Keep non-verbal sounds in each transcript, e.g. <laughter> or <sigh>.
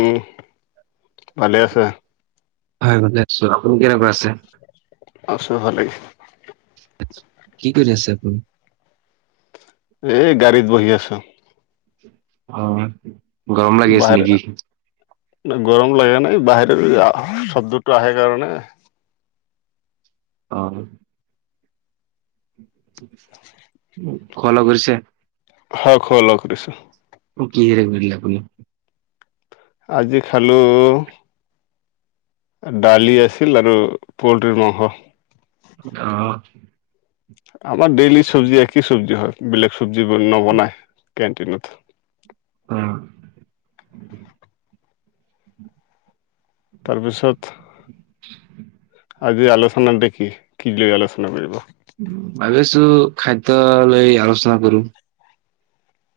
উম, ভালে আছা? হয়, ভালে আছো। আপুনি কেনেকুৱা আছে? আছো ভালেই। কি কৰি আছে আপুনি? এ গাড়ীত বহি আছো। হয়। বাহিৰ গৰম লাগে নাই? বাহিৰ শব্দটো আহে কাৰণে অ। খোৱা-লোৱা কৰিছে? হয়, খোৱা-লোৱা কৰিছোঁ। অ কিহেৰে কৰিলে আপুনি? আজি খালো দালি আছিল আৰু পল্ট্ৰিৰ মাংস। অ। আমাৰ ডেইলি চব্জি একেই চব্জি হয়। বেলেগ চব্জি নবনাই কেণ্টিনত। অ। তাৰপিছত আজি আলোচনাত দেখি কি লৈ আলোচনা কৰিব? ভাবিছো খাদ্য লৈ আলোচনা কৰো।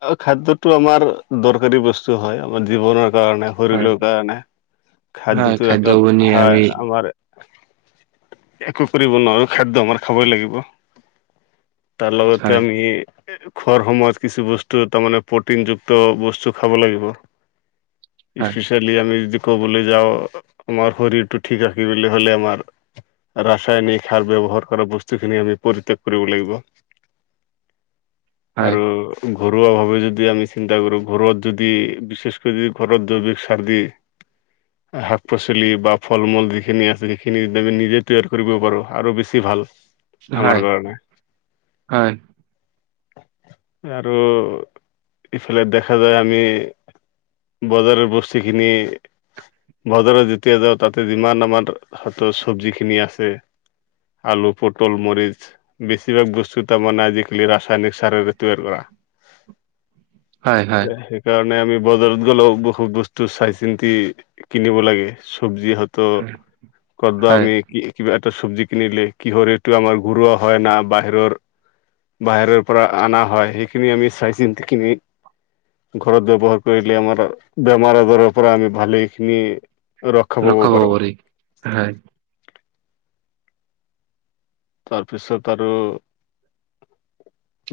অ খাদ্যটো আমাৰ দৰকাৰী বস্তু হয়। আমাৰ জীৱনৰ কাৰণে, হয়, শৰীৰৰ কাৰণে হয় খাদ্যতো খাদ্য এটা বনিয়ে আমি হয় আমাৰ একো কৰিব নোৱাৰো। খাদ্য আমাৰ খাবই লাগিব। তাৰ লগতে হয়, আমি খোৱাৰ সময়ত কিছু বচ টো তামানে প্ৰটিনযুক্ত বস্তু খাব লাগিব। হয়, ইছপিছিয়েলি আমি যে ক'বলে যাওঁ আমাৰ শৰীৰটো ঠিক ৰাখিবলে হ'লে আমাৰ ৰাচায়নিক সাৰ ব্যৱহাৰ কৰা বস্তুখিনি আমি পৰিত্যাগ কৰিব লাগিব। <inaudible> আৰু ঘৰুৱাভাৱে যদি আমি চিন্তা কৰোঁ ঘৰত যদি বিশেচকৈ যদি ঘৰত জৈৱিক চাৰ দি <inaudible> শাক-পাচলি বা ফল-মূল যিখিনি আছে সেইখিনি যদি আমি নিজে তৈয়াৰ কৰিব পাৰো আৰু বেছি ভাল। আমাৰ হয়। কাৰণে হয়। টো ইফালে দেখা যায় আমি বজাৰৰ বস্তিখিনি বজাৰত যেতিয়া যাওঁ তাতে যিমান আমাৰ হত চব্জিখিনি আছে আলু, পটল, মৰিচ। বেছিভাগ বস্তু তামানে আজিকালি ৰাসায়নিক সাৰৰে তৈয়াৰ কৰা। তে হয়, হে সেই কাৰণে আমি বজাৰত গ'লেও বহুত বস্তু চাই চিন্তি কিনিব লাগে। চব্জি হত তো হয়, <unintelligible> হয় কৰদমি কি কিবা এটা চব্জি কিনিলে কিহৰ এইটো আমাৰ ঘৰুৱা হয় না বাহিৰৰ বাহিৰৰ পৰা অনা হয়, সেইখিনি আমি চাই চিন্তি কিনি ঘৰত ব্যৱহাৰ কৰিলে আমাৰ বেমাৰ আজাৰৰ পৰা আমি ভালে খিনি ৰক্ষা পাব পাৰি, হয়। তাৰপিছত আৰু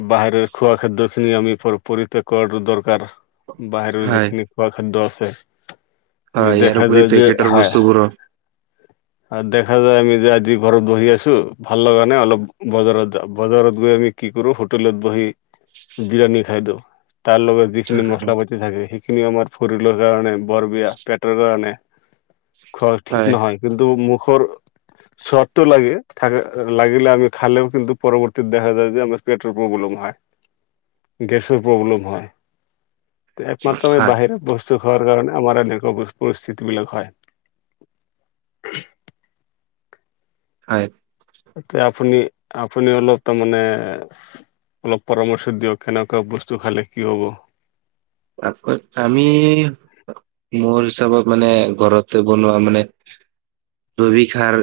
বাহিৰৰ খোৱা খাদ্যখিনি আমি পৰি পৰিত্যাগ কৰাটো দৰকাৰ। বাহিৰৰ হয়, যিখিনি খোৱা খাদ্য আছে। আমি হয় ইয়াৰ দেখা উপৰি যায় যে, পেকেটৰ হয়। বস্তুবোৰৰ আৰু দেখা যায় আমি যে আজি ঘৰত বহি আছোঁ ভাল লগা নাই অলপ বজাৰত যাওঁ। বজাৰত গৈ আমি কি কৰোঁ? হোটেলত বহি বিৰিয়ানী খাইদওঁ, তাৰ লগত যিখিনি মছলা পাতি থাকে, সেইখিনি আমাৰ ফৰিলৰ কাৰণে বৰ বেয়া পেটৰ কাৰণে খোৱা ঠিক হয়, নহয় কিন্তু মুখৰ স্বাদটো লাগে। থাকে লাগিলে আমি খালেও কিন্তু পৰৱৰ্তী দেখা যায় যে আমাৰ পেটৰ প্ৰব্লেম হয়। গেছৰ প্ৰব্লেম হয়। একমাত্ৰ আমি হয়, বাহিৰত বস্তু খোৱাৰ কাৰণে আমাৰ এনেকোৱা পৰিস্থিতি বিলাক হয়। হয়। তে আপুনি-আপুনি অলপ তাৰমানে অলপ পৰামৰ্শ দিয়ক কেনেকুৱা বস্তু খালে কি হ'ব? ত <unintelligible> আমি মোৰ হিচাপত মানে, ঘৰতে বনোৱা মানে জৈৱিক সাৰ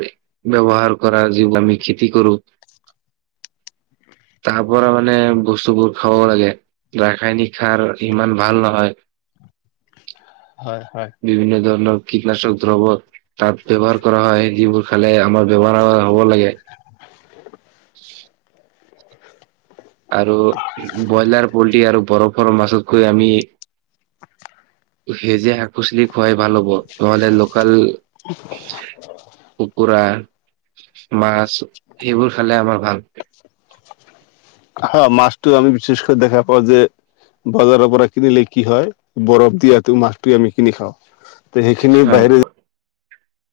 ব্যৱহাৰ কৰা যি আমি খেতি কৰোঁ তাৰ পৰা মানে বস্তুবোৰ খাব লাগে। ৰাসায়নিক সাৰ ইমান ভাল নহয়। হয়-হয়। বিভিন্ন ধৰণৰ কীটনাশক দ্ৰব্য তাত ব্যৱহাৰ কৰা হয়, যিবোৰ খালে আমাৰ ব্যৱাৰ হ'ব লাগে। আৰু ব্ৰইলাৰ, পল্ট্ৰি আৰু বৰফ ফৰম বাাছতকৈ আমি, সেউজীয়া খুচলি খুৱাই ভাল হ'ব, নহলে লোকেল কুকুৰা মাছ, সেইবোৰ খালে আমাৰ ভাল। হা মাছটো আমি বিশেষকৈ দেখা পাওঁ যে বজাৰৰ পৰা কিনিলে কি হয়, বৰফ দিয়ো মাছটো আমি কিনি খাওঁ। তে সেইখিনি হয় বাহিৰে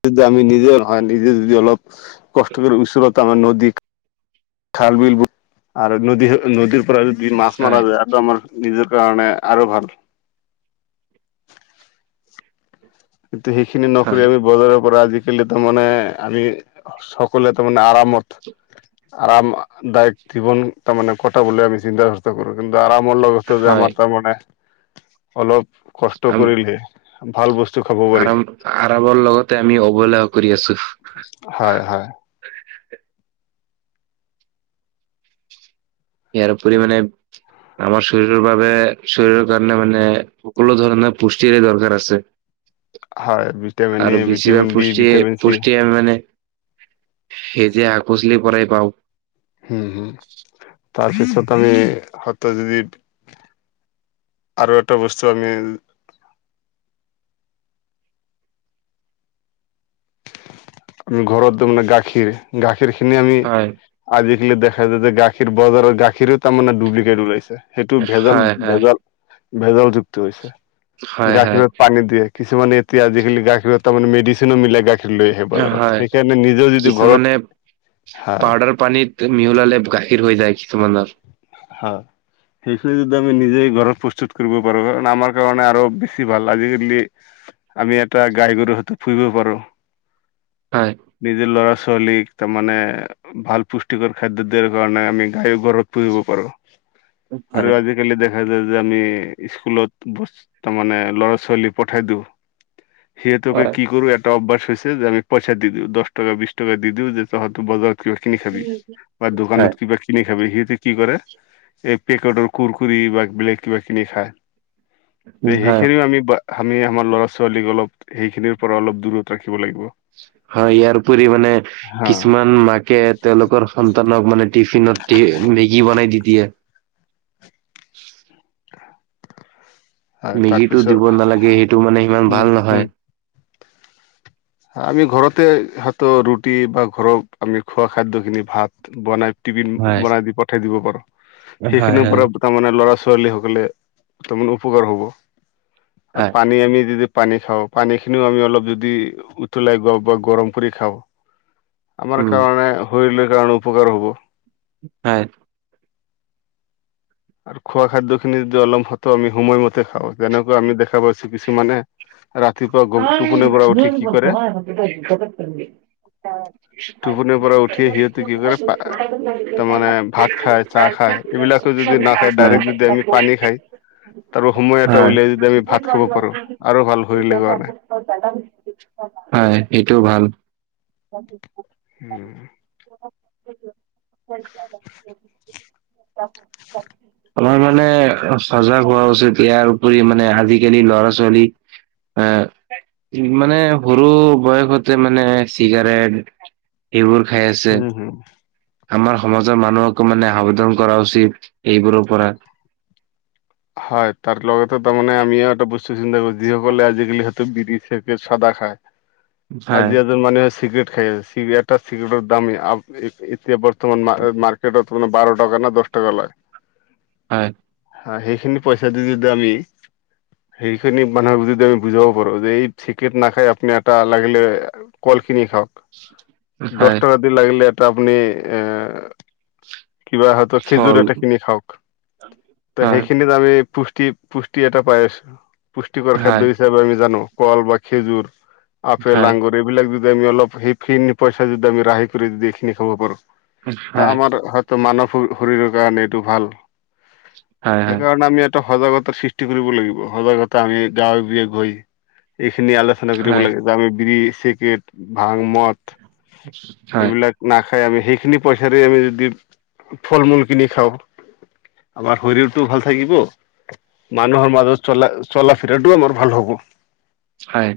যদি আমি নিজে-নিজে যদি অলপ কষ্ট কৰি ওচৰত আমাৰ নদী খাল বিল <inaudible> আৰু নদী নদীৰ পৰা যদি মাছ হয় মাৰা যায় আৰুটো আমাৰ নিজৰ কাৰণে আৰু ভাল। কিন্তু সেইখিনি হয় নকৰি আমি বজাৰৰ পৰা আজি থাকিলেহ টো মানে আমি সকলোৱে টো মানে আৰামত আৰমদায়ক জীৱন তাৰ মানে কটা বলে আমি চিন্তা ো <unintelligible> কিন্তু আৰামৰ লগতো যে হয় আমাৰ তাৰমানানে অলপ কষ্ট কৰিলে ভাল বস্তু খাব পাৰি আৰাম-আৰামৰ লগতে আমি অবহেলা কৰি আছোঁ। হয়-হয়। ইয়াৰ উপৰি মানে আমাৰ চৰীৰৰ বাবে চৰীৰৰ কাৰণে মানে সকলো ধৰণৰ পুষ্টিৰে দৰকাৰ আছে। হয় ভিটামিন এ আৰু ভিটামিন বেছিভাগ বি ভিটামিন চি পুষ্টি-পুষ্ঠিয়ে মানে সেই যে হাক পাচলিৰ পৰাই পাওঁ। হুম-হুম। তাৰপিছত আমি <unintelligible> যদি আৰু এটা বস্তু আমি আমি ঘৰতো মানে গাখীৰ, গাখীৰ খিনি আমি হয় আজিকালি দেখা যায় যে গাখীৰ বজাৰৰ গাখীৰো তাৰমানে ডুপ্লিকেট ওলাইছে। সেইটো হয় হয় ভেজাল-ভেজাল-ভেজাল যুক্তি হৈছে, হয় গাখীৰত পানী দিয়ে। কিছ মমান এতিয়া আজিকালি গাখীৰৰ তাৰমানে মেডচিনো মিলাই গাখীৰ লৈ আহে হয় বজাৰত। হয় সেইকাৰণে নিজেও যদি কিছুমানে ঘৰত, হা। পাউদাৰ পানীত মিহলালে গাখীৰ হৈ যায় কিছুমানৰ। হা। সেইখিনি যদি আমি নিজেই ঘৰত প্ৰস্তুত কৰিব পাৰোঁ। কাৰণ আমাৰ কাৰণে আৰু বেছি ভাল, আজিকালি আমি এটা গাই গৰু হয়তো পুহিব পাৰোঁ। হয়। নিজৰ ল'ৰা ছোৱালীক তাৰমানে ভাল পুষ্টিকৰ খাদ্য দিয়াৰ কাৰণে আমি গায় ঘৰত পুহিব পাৰোঁ। আৰু হয় আজি আজিকালি দেখা যায় যে আমি স্কুলত তাৰ মানে ল'ৰা ছোৱালী পঠাই দিওঁ। সেই টোকে হয় কি কৰোঁ <unintelligible> হৈছে যে আমি পইচা দিওঁ। দহ টকা বিছ টকা দি দিওঁ যে তহত বজাৰ কিবা কিনি খাবি, বা দোকানত হয় কিবা কিনি খাবি। সিহঁতি কি কৰে? এই পেকেটৰ কুৰকুৰি বা বেলেগ কিবা কিনি খায়। তে হয় সেইখিনিও আমি বা আমি আমাৰ ল'ৰা ছোৱালীক অলপ সেইখিনিৰ পৰা অলপ দূৰত ৰাখিব লাগিব হয় ইয়াৰপৰি মানে হা কিছুমান মাকে তেওঁলোকৰ সন্তানক মানে টিফিনত মেগী বনাই দি দিয়ে। <unintelligible> মেগীটো তাৰপিছত দিব নালাগে, সেইটো মানে সিমান উম ভাল নহয়। উম আমি ঘৰতে হয়তো ৰুটি বা ঘৰত আমি খোৱা খাদ্য খিনি ভাত বনাই টিফিন হয়, বনাই দি পঠাই দিব পাৰোঁ। হয়, সেইখিনিৰ হয়। পৰা তাৰমানে ল'ৰা ছোৱালী সকলে তাৰমানে উপকাৰ হ'ব। আৰু হয়, পানী আমি য পানী খাওঁ, পানী খিনিও আমি অলপ যদি উতলাই গওঁ বা গৰম কৰি খাওঁ। আমাৰ উম, কাৰণে শৰীৰ কাৰণে উপকাৰ হ'ব। হয়। আৰু খোৱা খাদ্য খিনি যদি অলমপ হত আমি সময়মতে খাওঁ, যেনেকৈ আমি দেখা পাইছোঁ কিছুমানে ৰাতিপুৱা গ হয়, টোপনিৰ পৰা উঠি কি কৰে? টোপনিৰ পৰা উঠিয়ে সিহঁতে কি কৰে তাৰ মানে ভাত খাই চাহ খায়। এইবিলাকো যদি নাখাই ডাইৰেক্ট যদি আমি পানী খাই, তাৰপৰা সময এটো হয়, উলিয়াই যদি আমি ভাত খাব পাৰোঁ। আৰু ভাল। শৰীৰৰ কাৰণে <inaudible> হয়, এইটোও ভাল। উম। <unintelligible> <unintelligible> আমাৰ মানে চজাগ হোৱা উচিত। ইয়াৰ উপৰি মানে আজি-কালি ল'ৰা-ছোৱালী এ মানে সৰু বয়সতে মানে চিগাৰেট এইবোৰ খাই আছে। হম হম আমাৰ সমাজৰ মানুহকো মানে সাবদন কৰা উচিত এইবোৰৰ পৰা। হয়, তাৰ লগতে তাৰমানে আমিও এটা বস্তু চিন্তা কৰো যিসকলে আজি-কালি <unintelligible> <unintelligible> চাদা খায়। হয়, আজি এজন মানুহে চিগৰেট <unintelligible> চিগৰেটৰ দাম <unintelligible> এতিয়া বৰ্তমান মা-মাৰ্কেটত আপোনাৰ বাৰ টকা না দছ টকা লয়। হয়। হয়, সেইখিনি পইচা দি যদি আমি সেইখিনি মানুহক যদি আমি বুজাব পাৰো যে এই চিগেত নাখাই আপুনি এটা লাগিলে কল কিনি খাওক। দছ হয়, টকা দি লাগিলে এটা আপুনি এ কিবা হয়তো খেজুৰ ফল এটা কিনি খাওক। ত হয়, সেইখিনিত আমি পুষ্টি পুষ্টি এটা পাই আছো। পুষ্টিকৰ হয়। খাদ্য হি <unintelligible> আমি জানো কল বা খেজুৰ, আপেল হয়, আংঙুৰ এইবিলাক যদি আমি অলপ সেই ফিন পইচা যদি আমি ৰাহি কৰি যদি এইখিনি খাব পাৰো হয়, ত হয়, আমাৰ হয়তো মানব শৰীৰৰ কাৰণে এইটো ভাল। হয়, সেইকাৰণে আমি ইয়াত ত সজাগতা সৃষ্টি কৰিব লাগিব। সজাগতা আমি গাঁৱে-ভূঞে গৈ এইখিনি আলোচ চনা কৰিব হয়, লাগে যে বিৰি, চিগৰেট, ভাং মঠ হয়। নাখাই আমি সেইখিনি পইচাৰে আমি যদি ফল-মূল কিনি খাওঁ আমাৰ শৰীৰ টো ভাল থাকিব। মানুহ আমাৰ চলা চলা-ফিৰাটোও আমাৰ ভাল হ'ব। হয়।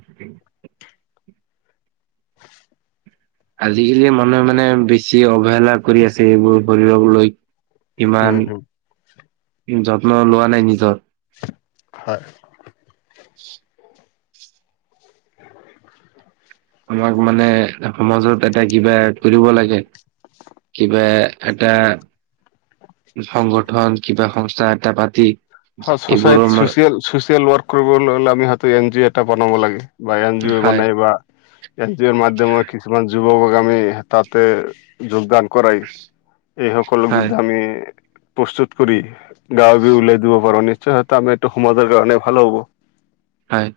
আজি-কালি মানুহে মানে বেছি অৱহেলা কৰি আছে এইবোৰ শৰীৰক লৈ। ইমান উম হম যত্ন লোৱা নাই নিজৰ। হয়। <inaudible> আমাক মানে সমাজত এটা কিবা কৰিব লাগে। কিবা এটা সংগঠন কিবা সংস্থা এটা পাতি <unintelligible> এইবোৰো চছাইট আমাৰ চচিয়েল ছচিয়েল ৱৰ্ক কৰিবলে হ'লে আমি হয়তো এন জি অ' এটা বনাব লাগে বা এন জি অ' হয়, বনাই বা এন জি অৰ মাধ্যমত কিছুমান যুৱকক আমি তাতে যোগদান কৰাই এই সকলক হয়, যদি আমি প্ৰস্তুত কৰি গাওঁ-ভূঁই উলাই দিব <unintelligible> নিশ্চয় হয়তো আমি এইটো সমাজৰ কাৰণে ভাল হ'ব। হয়।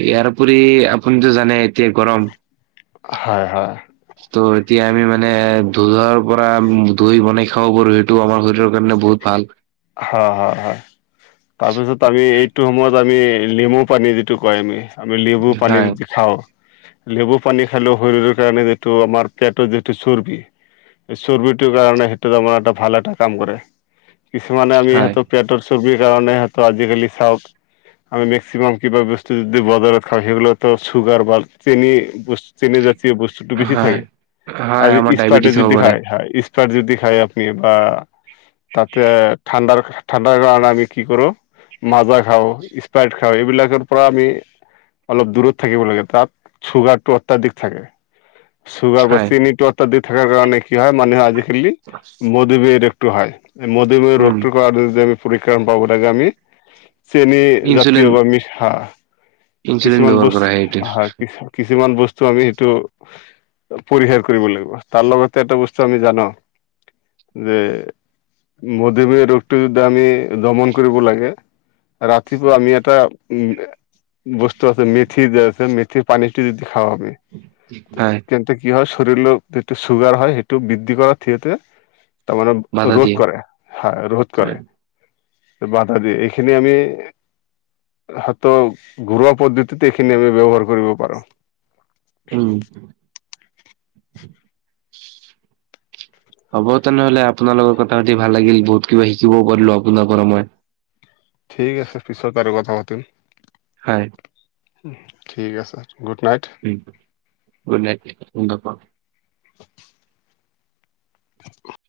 ইয়াৰ উপৰি আপুনিতো জানে এতিয়া গৰম। হয়, হয়। ত' এতিয়া আমি মানে <unintelligible> পৰা ধুই বনাই খাব পাৰো এ টো আমাৰ শৰীৰৰ কাৰণে বহুত ভাল। হয়, হয়, হয়। তাৰপিছত আমি এইটো সময়ত আমি লেমু পানী যিটো কয় আমি আমি লিবু পানী হয়। দি খাওঁ। লেবু পানী খালেও শৰীৰৰ কাৰণে যিটো আমাৰ পেটত যিটো চৰ্বি এ চৰ্বিটোৰ কাৰণে সেইটো তাৰমানে এটা ভাল এটা কাম কৰে। কিছুমানে আমি হয়, সিহঁতক পেটৰ চৰ্বিৰ কাৰণে সেহেতক আজি-কালি চাওঁক আমি মেক্সিমাম কিবা বস্তু যদি বজাৰত খাওঁ সেইগুলাটো চুগাৰ বা চেনি বচ চেনি জাতীয় বস্তুটো বেছি হয়। থাকে। হয়, আজি আমাৰ ইছতাৰ্তাৰ ডায়বেটিছ হ'ব যদি পাৰে, খায় খায়, ইছ যদি খায় আপুনি বা তাতে ঠাণ্ডাৰ ঠাণ্ডাৰ কাৰণে আমি কি কৰো মাজা খাওঁ, স্প্ৰাইট খাওঁ। এইবিলাকৰ পৰা আমি অলপ দূৰত থাকিব লাগে। তাত চুগাৰটো অত্যাধিক থাকে। চুগাৰ বা হয়। চেনিটো অত্যাধিক থাকাৰ কাৰণে কি হয় মানে আজি-কালি মধুমেহ <unintelligible> টো হয়। মধুমেহ উম, ৰোগটোৰ কাৰণে যদি আমি পৰিত্ৰাণ পাব লাগে আমি ইনচুলিন চেনিজাতীয় বা মিছহা ইনচুলিন কিছুমান ব্যৱহাৰ বচ কৰা এইটোৰ, হয়, কিছু কিছুমান বচ চ আমি সেইটো পৰিহাৰ কৰিব লাগিব। তাৰ লগতে এটা বস্তু আমি জানো যে মধুমেহ ৰোগটো যদি আমি দমন কৰিব লাগে ৰাতিপুৱা আমি এটা উম বস্তু আছে মেথি যে আছে মেথিৰ পানীটো যদি খাওঁ আমি হয়। তেন্তে কি হয় চৰীৰ <unintelligible> যিটো চুগাৰ হয় সেইটো বৃদ্ধি কৰাত সিঁহতে তাৰ মানে বাধা ৰোধ দিয়ে। কৰে। হয়, ৰোধ হয়। কৰে। বাধা দিয়ে। এইখিনি আমি হতো ঘৰুৱা পদ্ধ তাতে এইখিনি আমি ব্যৱহাৰ কৰিব পাৰোঁ। উম, <inaudible> হ'ব তেনেহ'লে, আপোনাৰ লগত কথা পাতি ভাল লাগিল। বহুত কিবা শিকিবও পাৰিলো আপোনাৰ পৰা মই। ঠিক আছে পিছত আৰু কথা পাতিম। হয়। ঠিক আছে, গুড নাইট। উম, গুড নাইট <unintelligible> <inaudible> <inaudible>